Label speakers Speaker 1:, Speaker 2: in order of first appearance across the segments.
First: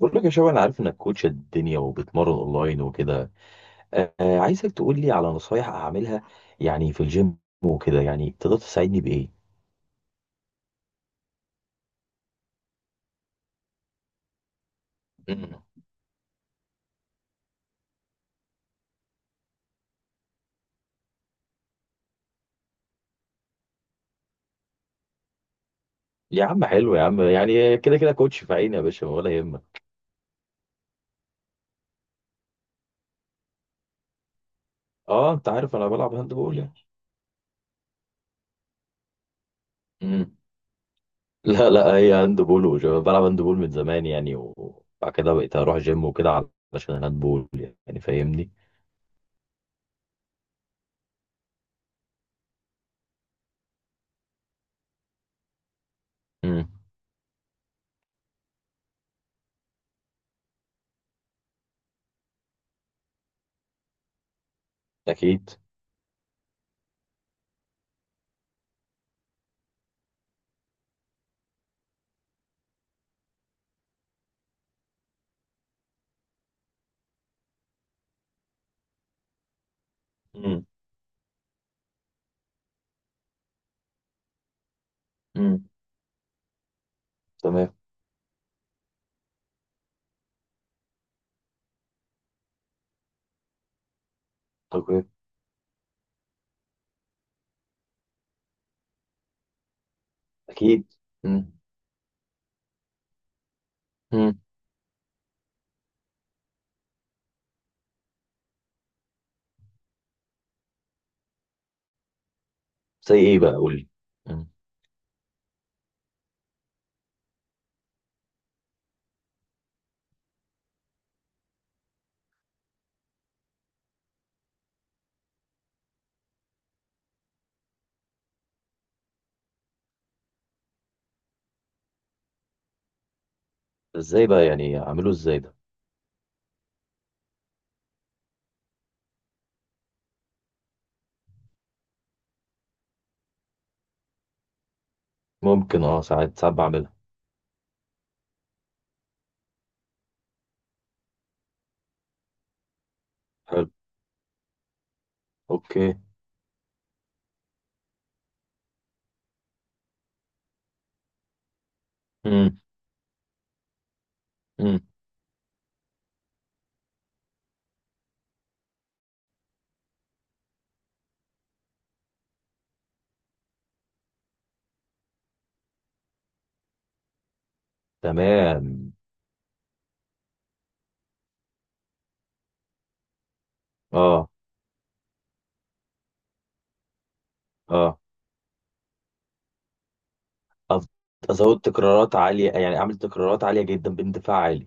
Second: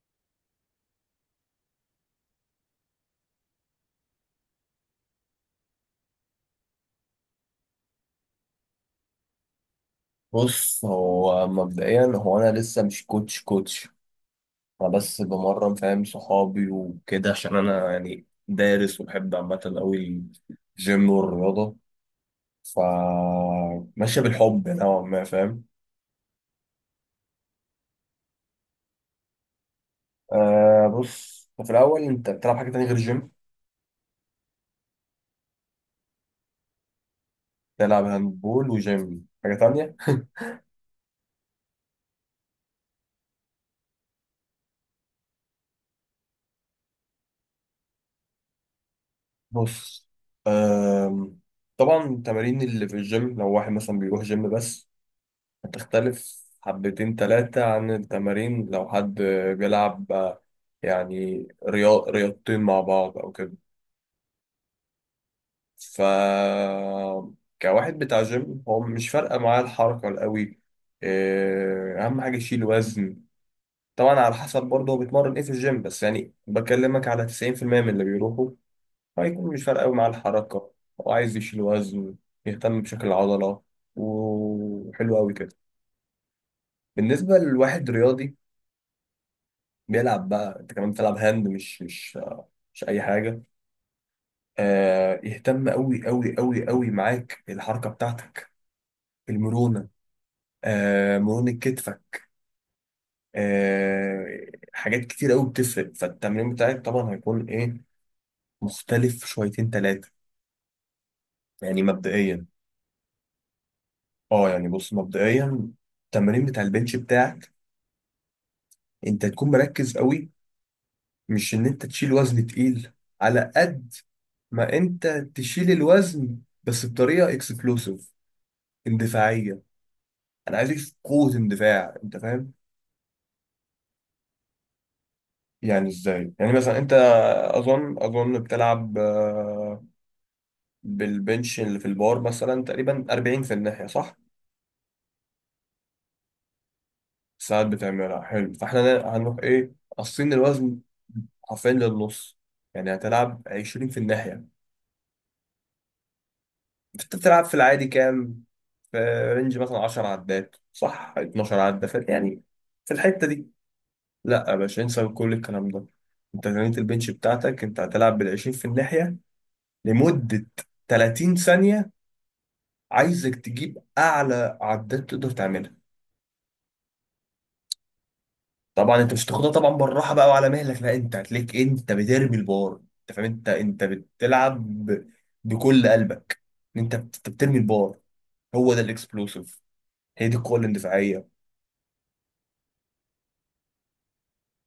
Speaker 1: بقول لك يا شباب، انا عارف انك كوتش الدنيا وبتمرن اونلاين وكده. آه. عايزك تقول لي على نصايح اعملها يعني في الجيم وكده. يعني تقدر تساعدني بايه؟
Speaker 2: بص هو مبدئيا انا لسه مش كوتش كوتش، انا بس
Speaker 1: مم.
Speaker 2: بمرن فاهم صحابي وكده، عشان انا يعني دارس وبحب عامه قوي الجيم والرياضه. ف ماشيه بالحب نوعا ما فاهم.
Speaker 1: يا عم حلو يا عم، يعني كده كده كوتش في عيني يا باشا، ولا يهمك.
Speaker 2: آه، بص في الاول انت بتلعب حاجه تانية غير الجيم؟
Speaker 1: اه، انت عارف انا بلعب هاند بول يعني.
Speaker 2: تلعب هاندبول وجيم حاجه تانية.
Speaker 1: مم. لا لا، هي هاند بول وشباب. بلعب هاند بول من زمان يعني، وبعد كده بقيت اروح جيم وكده علشان الهاند بول. يعني فاهمني.
Speaker 2: بص، آم، طبعا التمارين اللي في الجيم لو واحد مثلا بيروح جيم بس هتختلف
Speaker 1: مم.
Speaker 2: حبتين تلاتة عن التمارين لو حد بيلعب يعني رياض رياضتين مع بعض أو كده.
Speaker 1: اكيد.
Speaker 2: ف كواحد بتاع جيم هو مش فارقة معاه الحركة القوي. إيه، أهم حاجة يشيل وزن. طبعا على حسب برضه هو بيتمرن إيه في الجيم، بس يعني بكلمك على 90% من اللي بيروحوا هيكون مش فارقة قوي معاه
Speaker 1: مم.
Speaker 2: الحركة. هو عايز يشيل وزن، يهتم بشكل العضلة، وحلو أوي كده.
Speaker 1: مم.
Speaker 2: بالنسبة
Speaker 1: تمام.
Speaker 2: لواحد رياضي بيلعب بقى، انت كمان بتلعب هاند، مش اي حاجه.
Speaker 1: اوكي.
Speaker 2: آه، يهتم قوي قوي قوي قوي معاك الحركه بتاعتك، المرونه.
Speaker 1: اكيد.
Speaker 2: آه، مرونه
Speaker 1: مم.
Speaker 2: كتفك. آه،
Speaker 1: مم.
Speaker 2: حاجات كتير قوي بتفرق فالتمرين بتاعك. طبعا هيكون ايه مختلف شويتين ثلاثه، يعني مبدئيا.
Speaker 1: زي ايه بقى؟ قول لي.
Speaker 2: اه يعني بص مبدئيا، التمرين بتاع البنش بتاعك انت تكون مركز قوي، مش ان انت تشيل وزن تقيل. على قد ما انت تشيل الوزن بس بطريقه اكسبلوسيف اندفاعيه. انا عايز اكشف قوه اندفاع، انت فاهم؟
Speaker 1: ازاي بقى يعني؟ اعمله ازاي ده؟
Speaker 2: يعني ازاي، يعني مثلا انت اظن بتلعب بالبنش اللي في البار مثلا تقريبا 40 في الناحيه، صح؟
Speaker 1: ممكن. اه، ساعات ساعات بعملها.
Speaker 2: ساعات بتعملها؟ حلو. فاحنا هنروح ايه، قاصين الوزن حرفيا للنص، يعني هتلعب
Speaker 1: حلو.
Speaker 2: 20 في الناحيه.
Speaker 1: اوكي.
Speaker 2: انت بتلعب في العادي كام، في رينج مثلا 10 عدات صح، 12 عده في يعني،
Speaker 1: امم.
Speaker 2: في الحته دي. لا يا
Speaker 1: امم.
Speaker 2: باشا، انسى كل الكلام ده. انت تمرينة البنش بتاعتك انت هتلعب بال 20 في الناحيه لمدة 30 ثانية. عايزك تجيب أعلى عداد تقدر تعملها.
Speaker 1: تمام.
Speaker 2: طبعا أنت مش هتاخدها طبعا بالراحة بقى وعلى مهلك، لا أنت هتلاقيك أنت بترمي البار. أنت فاهم؟ أنت
Speaker 1: اه.
Speaker 2: بتلعب بكل قلبك. أنت بترمي البار.
Speaker 1: اه.
Speaker 2: هو ده الإكسبلوسيف، هي دي القوة
Speaker 1: أف-
Speaker 2: الاندفاعية.
Speaker 1: ازود تكرارات عاليه، يعني اعمل تكرارات عاليه جدا باندفاع عالي.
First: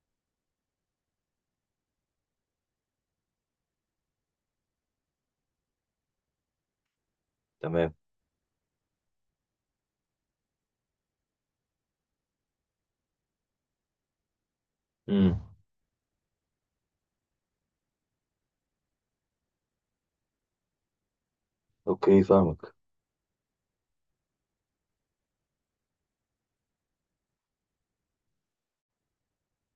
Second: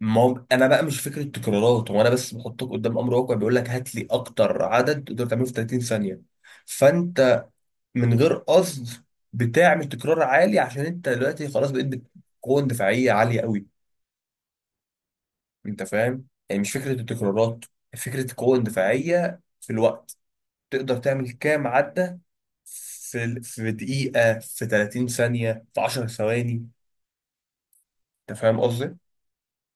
Speaker 2: ما هو أنا بقى مش فكرة تكرارات، هو أنا بس بحطك قدام أمر واقع بيقول لك هات لي أكتر عدد تقدر تعمله في 30 ثانية. فأنت
Speaker 1: تمام.
Speaker 2: من غير قصد بتعمل تكرار عالي، عشان انت دلوقتي خلاص بقيت قوة دفاعية عالية قوي.
Speaker 1: امم.
Speaker 2: انت فاهم؟ يعني مش فكرة التكرارات، فكرة القوة الدفاعية في الوقت. تقدر تعمل كام عدة
Speaker 1: اوكي فاهمك.
Speaker 2: في دقيقة، في 30 ثانية، في 10 ثواني. انت فاهم قصدي؟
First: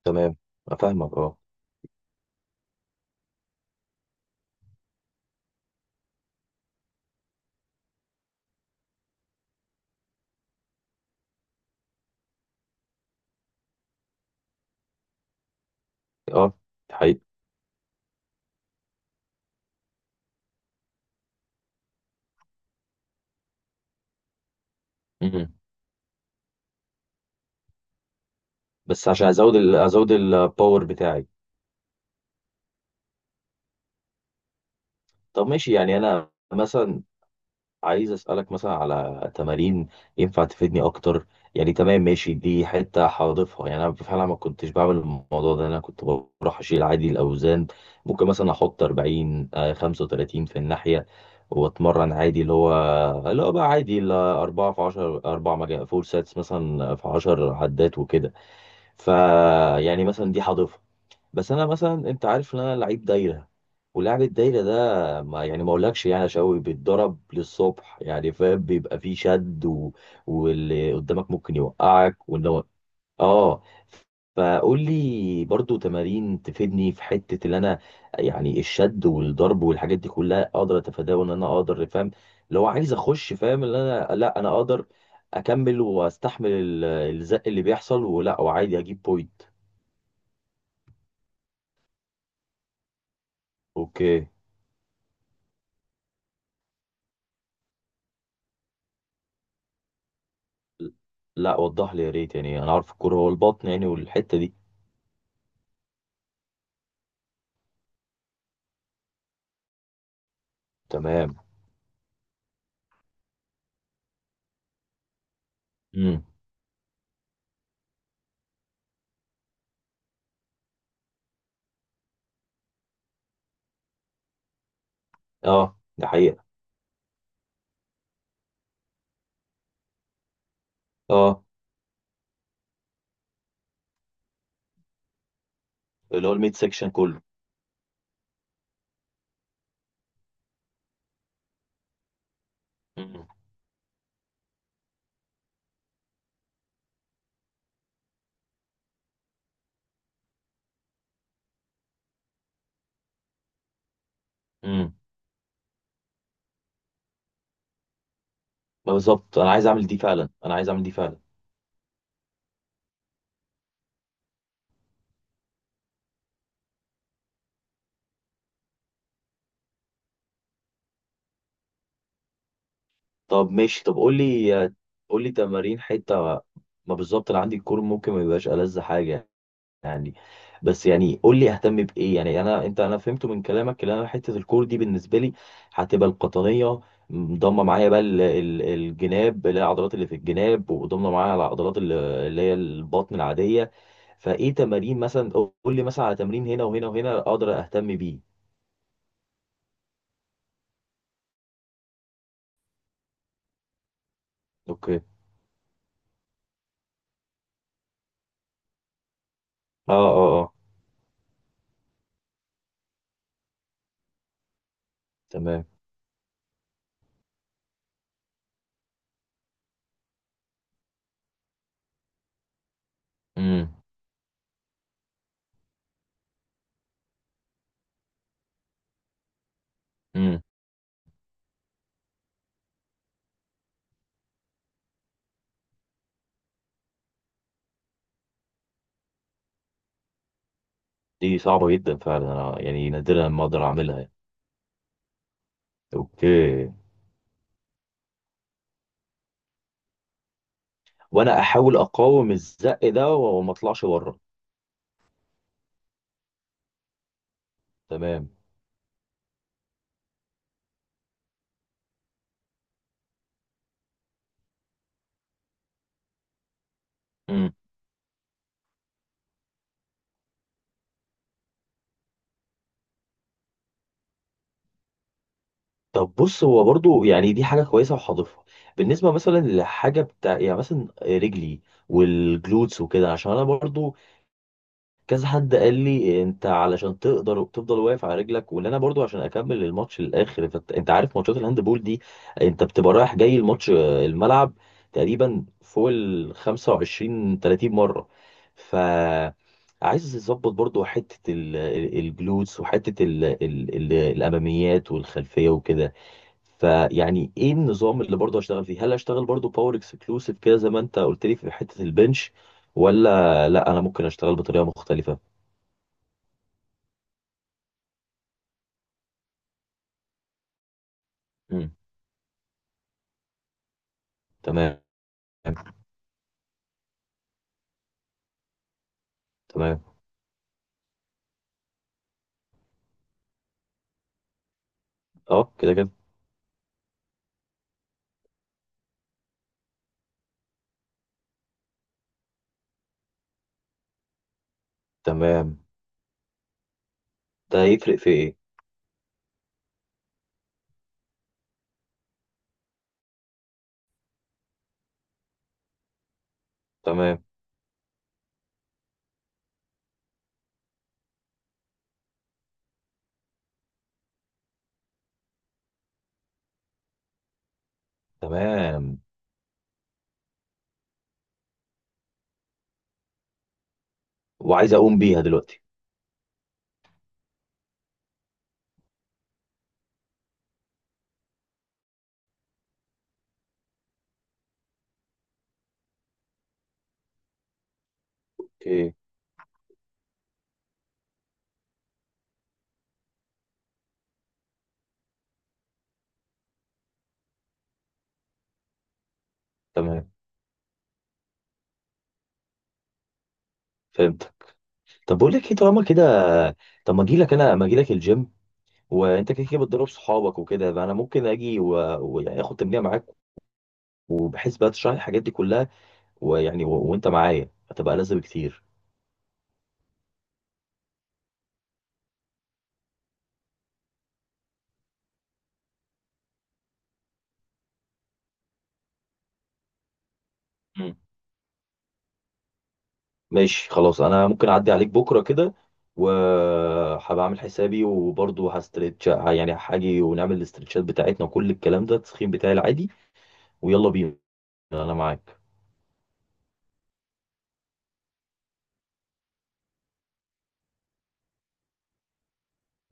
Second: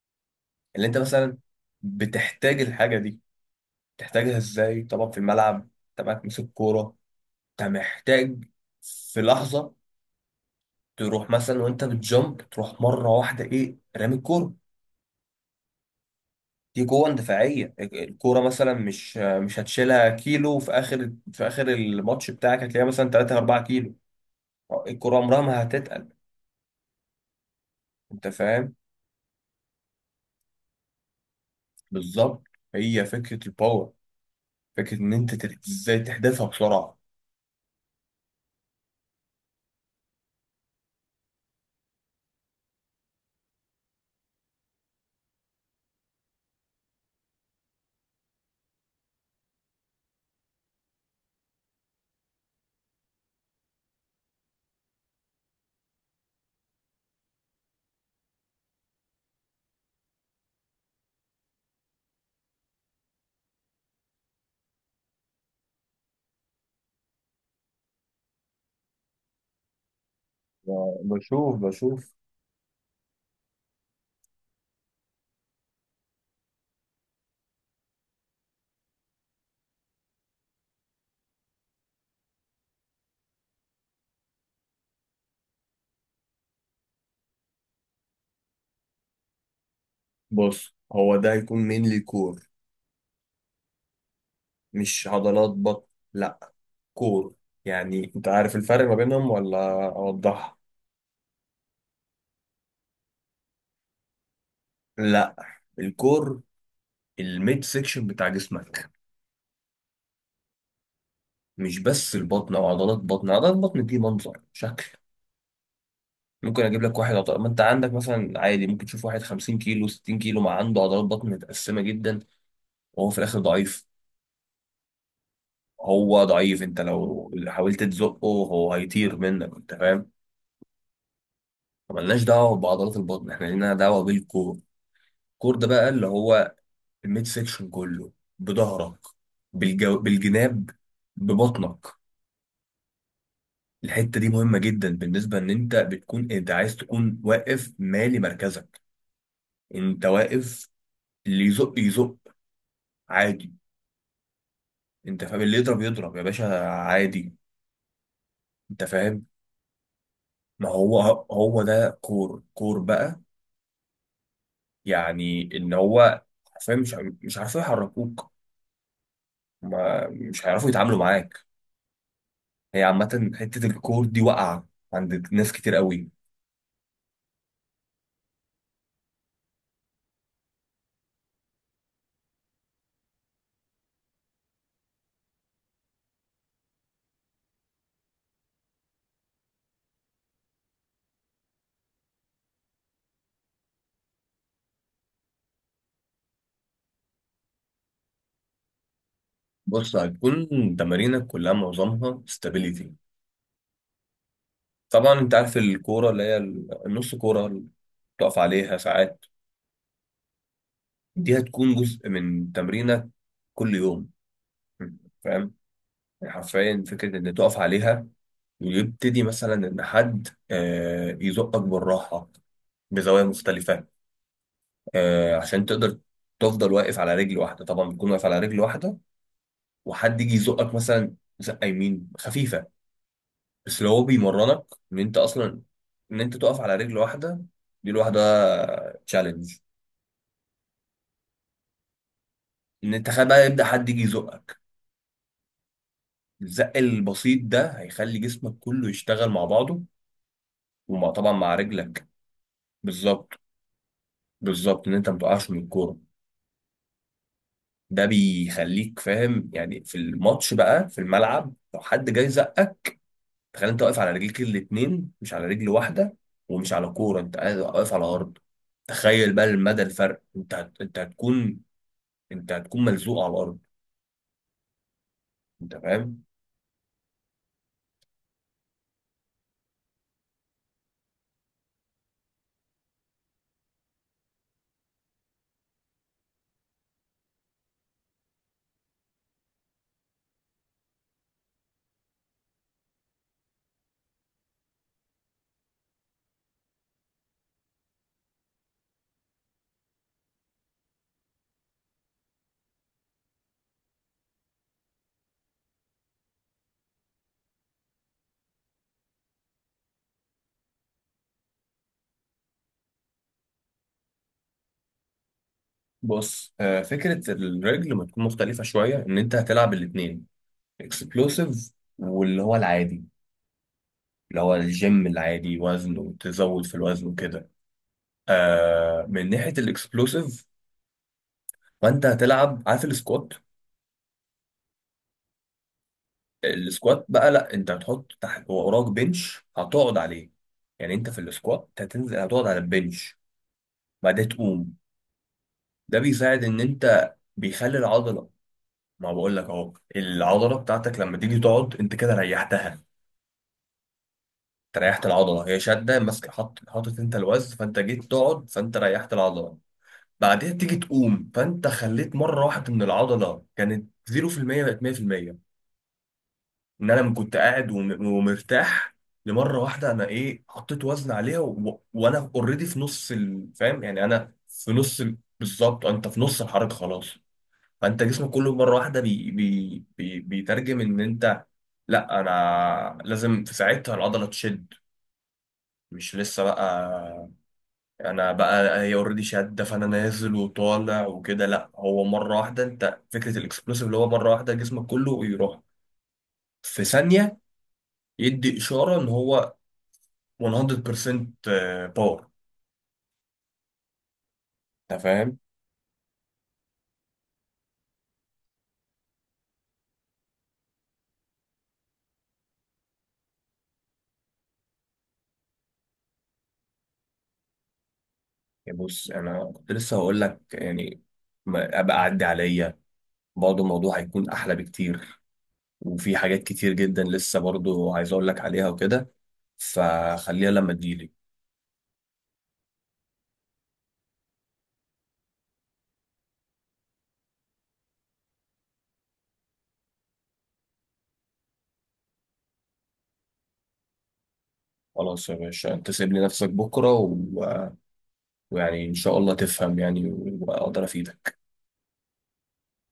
Speaker 1: تمام.
Speaker 2: اللي انت
Speaker 1: افهمك. اه.
Speaker 2: مثلا بتحتاج الحاجة دي تحتاجها ازاي؟ طبعا في الملعب انت معاك مسك كورة، انت محتاج في لحظة تروح مثلا وانت بتجمب تروح مرة واحدة، ايه، رامي الكورة.
Speaker 1: اه.
Speaker 2: دي
Speaker 1: ده
Speaker 2: قوة
Speaker 1: حقيقي.
Speaker 2: دفاعية. الكورة مثلا مش هتشيلها كيلو، في آخر الماتش بتاعك هتلاقيها مثلا 3 4 كيلو. الكورة عمرها
Speaker 1: امم.
Speaker 2: ما هتتقل. أنت فاهم؟
Speaker 1: بس عشان ازود ازود الباور بتاعي.
Speaker 2: بالظبط، هي فكرة الباور، فكرة إن أنت
Speaker 1: طب ماشي، يعني
Speaker 2: إزاي
Speaker 1: انا
Speaker 2: تحدفها بسرعة.
Speaker 1: مثلا عايز اسالك مثلا على تمارين ينفع تفيدني اكتر. يعني تمام ماشي، دي حته هضيفها يعني. انا فعلا ما كنتش بعمل الموضوع ده، انا كنت بروح اشيل عادي الاوزان. ممكن مثلا احط 40، 35 في الناحيه، واتمرن عادي، اللي هو اللي هو بقى عادي ال 4 في 10، 4 مجا فور ساتس مثلا في 10 عدات وكده. ف يعني مثلا دي هضيفها. بس انا مثلا، انت عارف ان انا لعيب دايره، ولعب الدايره ده ما يعني، ما اقولكش يعني يا شوقي، بيتضرب للصبح يعني. فاهم؟ بيبقى فيه شد واللي قدامك
Speaker 2: بشوف
Speaker 1: ممكن
Speaker 2: بشوف.
Speaker 1: يوقعك وان هو. اه. فقول لي برضو تمارين تفيدني في حته اللي انا، يعني الشد والضرب والحاجات دي كلها، اقدر اتفاداه وان انا اقدر. فاهم؟ لو عايز اخش، فاهم ان انا، لا انا اقدر اكمل واستحمل الزق اللي بيحصل، ولا وعادي اجيب بوينت.
Speaker 2: بص هو ده هيكون مينلي كور،
Speaker 1: اوكي.
Speaker 2: مش عضلات بطن. لا، كور. يعني أنت عارف الفرق ما بينهم ولا أوضحها؟
Speaker 1: لا، وضح لي يا ريت. يعني انا عارف الكوره هو البطن يعني، والحته دي.
Speaker 2: لا، الكور الميد سيكشن بتاع جسمك،
Speaker 1: تمام.
Speaker 2: مش بس البطن او عضلات بطن. عضلات بطن دي منظر شكل.
Speaker 1: امم.
Speaker 2: ممكن اجيب لك واحد عضلات ما انت عندك، مثلا عادي ممكن تشوف واحد 50 كيلو 60 كيلو ما عنده عضلات بطن متقسمه جدا وهو في الاخر ضعيف.
Speaker 1: اه، ده
Speaker 2: هو
Speaker 1: حقيقه.
Speaker 2: ضعيف، انت لو حاولت تزقه هو هيطير منك. انت فاهم؟
Speaker 1: اه،
Speaker 2: ملناش دعوه بعضلات البطن، احنا لينا دعوه بالكور. الكور ده بقى اللي
Speaker 1: اللي هو
Speaker 2: هو
Speaker 1: الميد سيكشن كله.
Speaker 2: الميد سيكشن كله، بظهرك، بالجناب، ببطنك.
Speaker 1: امم.
Speaker 2: الحته دي مهمه جدا، بالنسبه ان انت بتكون انت عايز تكون واقف مالي مركزك. انت واقف، اللي يزق يزق عادي.
Speaker 1: امم.
Speaker 2: انت فاهم؟ اللي يضرب يضرب يا باشا عادي. انت فاهم؟
Speaker 1: بالظبط انا عايز اعمل دي فعلا، انا
Speaker 2: ما
Speaker 1: عايز اعمل دي
Speaker 2: هو،
Speaker 1: فعلا.
Speaker 2: هو ده كور. كور بقى، يعني ان هو حرفيا مش مش عارفين يحركوك. ما مش هيعرفوا يتعاملوا معاك. هي عامة
Speaker 1: طب
Speaker 2: حتة
Speaker 1: ماشي، طب
Speaker 2: الكور
Speaker 1: قول
Speaker 2: دي واقعة
Speaker 1: لي. قول لي
Speaker 2: عند ناس كتير
Speaker 1: تمارين
Speaker 2: قوي.
Speaker 1: حته، ما بالظبط انا عندي الكور، ممكن ما يبقاش ألذ حاجه يعني. بس يعني قول لي اهتم بايه. يعني انا فهمت من كلامك ان انا حته الكور دي بالنسبه لي هتبقى القطنيه، ضمه معايا بقى الجناب اللي هي العضلات اللي في الجناب، وضمه معايا العضلات اللي هي البطن العاديه. فايه تمارين مثلا؟ قول لي مثلا على تمرين هنا وهنا وهنا اقدر اهتم بيه.
Speaker 2: بص هتكون تمارينك كلها معظمها استابيليتي.
Speaker 1: اوكي. اه.
Speaker 2: طبعا انت عارف الكورة اللي هي النص كورة اللي بتقف عليها ساعات،
Speaker 1: اه. اه.
Speaker 2: دي هتكون جزء من تمرينك كل يوم. فاهم؟
Speaker 1: تمام.
Speaker 2: يعني حرفيا فكرة إن تقف عليها ويبتدي مثلا إن حد يزقك بالراحة بزوايا
Speaker 1: امم.
Speaker 2: مختلفة، عشان تقدر تفضل واقف على رجل واحدة. طبعا بتكون واقف على رجل واحدة وحد يجي
Speaker 1: امم.
Speaker 2: يزقك مثلا زقة يمين خفيفة. بس لو هو بيمرنك إن أنت أصلا إن أنت تقف على رجل واحدة، دي لوحدها تشالنج.
Speaker 1: دي صعبه جدا فعلا، انا يعني
Speaker 2: إن أنت تخيل
Speaker 1: نادرا ما
Speaker 2: بقى يبدأ
Speaker 1: اقدر
Speaker 2: حد
Speaker 1: اعملها
Speaker 2: يجي
Speaker 1: يعني.
Speaker 2: يزقك،
Speaker 1: اوكي.
Speaker 2: الزق البسيط ده هيخلي جسمك كله يشتغل مع بعضه، ومع طبعا
Speaker 1: وانا
Speaker 2: مع
Speaker 1: احاول
Speaker 2: رجلك.
Speaker 1: اقاوم الزق ده
Speaker 2: بالظبط،
Speaker 1: وما اطلعش بره.
Speaker 2: بالظبط ان انت ما تقعش من الكوره. ده
Speaker 1: تمام.
Speaker 2: بيخليك فاهم يعني في الماتش بقى في الملعب لو حد جاي زقك، تخيل انت واقف على رجليك الاتنين مش على رجل واحده ومش على كوره، انت
Speaker 1: مم.
Speaker 2: قاعد واقف على ارض. تخيل بقى المدى الفرق، انت هتكون ملزوق على الارض. انت
Speaker 1: طب
Speaker 2: فاهم؟
Speaker 1: بص، هو برضو يعني دي حاجة كويسة وهضيفها. بالنسبة مثلا لحاجة بتاع، يعني مثلا رجلي والجلوتس وكده. عشان انا برضو كذا حد قال لي انت علشان تقدر تفضل واقف على رجلك، وان انا برضو عشان اكمل الماتش للاخر. انت عارف ماتشات الهاند بول دي، انت بتبقى رايح جاي الماتش آه، الملعب تقريبا فوق ال 25 30 مرة. ف عايز اظبط برضو حتة الجلوتس، وحتة الاماميات والخلفية وكده. فيعني ايه النظام اللي برضه هشتغل فيه؟ هل هشتغل برضه باور اكسكلوسيف كده زي ما انت قلت لي في حتة البنش؟ ولا لا، انا ممكن اشتغل بطريقة مختلفة.
Speaker 2: بص فكره الرجل ما تكون مختلفه شويه، ان انت هتلعب الاتنين اكسبلوسيف
Speaker 1: امم.
Speaker 2: واللي هو العادي، اللي هو
Speaker 1: تمام.
Speaker 2: الجيم العادي وزن وتزود في الوزن وكده. آه من ناحيه
Speaker 1: تمام.
Speaker 2: الاكسبلوسيف فانت هتلعب، عارف السكوات؟
Speaker 1: اه كده كده.
Speaker 2: السكوات بقى لا، انت هتحط تحت وراك بنش هتقعد عليه. يعني انت في السكوات هتنزل هتقعد على البنش بعدين تقوم.
Speaker 1: تمام.
Speaker 2: ده بيساعد ان انت
Speaker 1: ده
Speaker 2: بيخلي
Speaker 1: هيفرق في
Speaker 2: العضله.
Speaker 1: ايه؟
Speaker 2: ما بقول لك اهو، العضله بتاعتك لما تيجي تقعد انت كده ريحتها. انت ريحت العضله هي شاده ماسك، حط حاطط انت
Speaker 1: تمام.
Speaker 2: الوزن، فانت جيت تقعد فانت ريحت العضله. بعدين تيجي تقوم فانت خليت مره واحده من العضله كانت 0% بقت 100%. ان انا كنت قاعد ومرتاح،
Speaker 1: تمام.
Speaker 2: لمره واحده انا ايه حطيت وزن عليها وانا اوريدي في نص فاهم يعني انا في
Speaker 1: وعايز اقوم
Speaker 2: نص
Speaker 1: بيها دلوقتي.
Speaker 2: بالظبط انت في نص الحركه خلاص. فانت جسمك كله مره واحده بيترجم ان انت لا انا لازم في ساعتها العضله تشد، مش لسه بقى. انا بقى
Speaker 1: اوكي.
Speaker 2: هي اوريدي شاده فانا نازل وطالع وكده، لا هو مره واحده، انت فكره الاكسبلوسيف اللي هو مره واحده جسمك كله يروح في ثانيه، يدي اشاره ان هو
Speaker 1: تمام.
Speaker 2: 100% باور.
Speaker 1: فهمتك.
Speaker 2: انت
Speaker 1: طب بقول
Speaker 2: فاهم؟
Speaker 1: لك ايه، طالما كده طب ما اجي لك الجيم، وانت كده كده بتدرب صحابك وكده، يبقى انا ممكن اجي واخد واخد تمرين معاك، وبحيث بقى تشرح لي الحاجات دي كلها. ويعني وانت معايا هتبقى لذة بكتير.
Speaker 2: يعني بص انا كنت لسه هقول لك، يعني ابقى عدي عليا. برضه الموضوع هيكون احلى بكتير، وفي حاجات كتير جدا لسه برضه عايز اقول لك عليها وكده. فخليها لما
Speaker 1: مم.
Speaker 2: تجيلي.
Speaker 1: ماشي خلاص، انا ممكن اعدي عليك بكره كده، وهبقى اعمل حسابي. وبرضه هستريتش يعني، هاجي ونعمل الاسترتشات بتاعتنا وكل الكلام ده التسخين بتاعي العادي. ويلا بينا. انا
Speaker 2: خلاص يا
Speaker 1: معاك.
Speaker 2: باشا، انت سيب لي نفسك بكره ويعني ان شاء الله تفهم يعني واقدر افيدك.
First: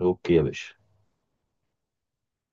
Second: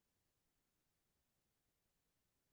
Speaker 1: اوكي يا باشا.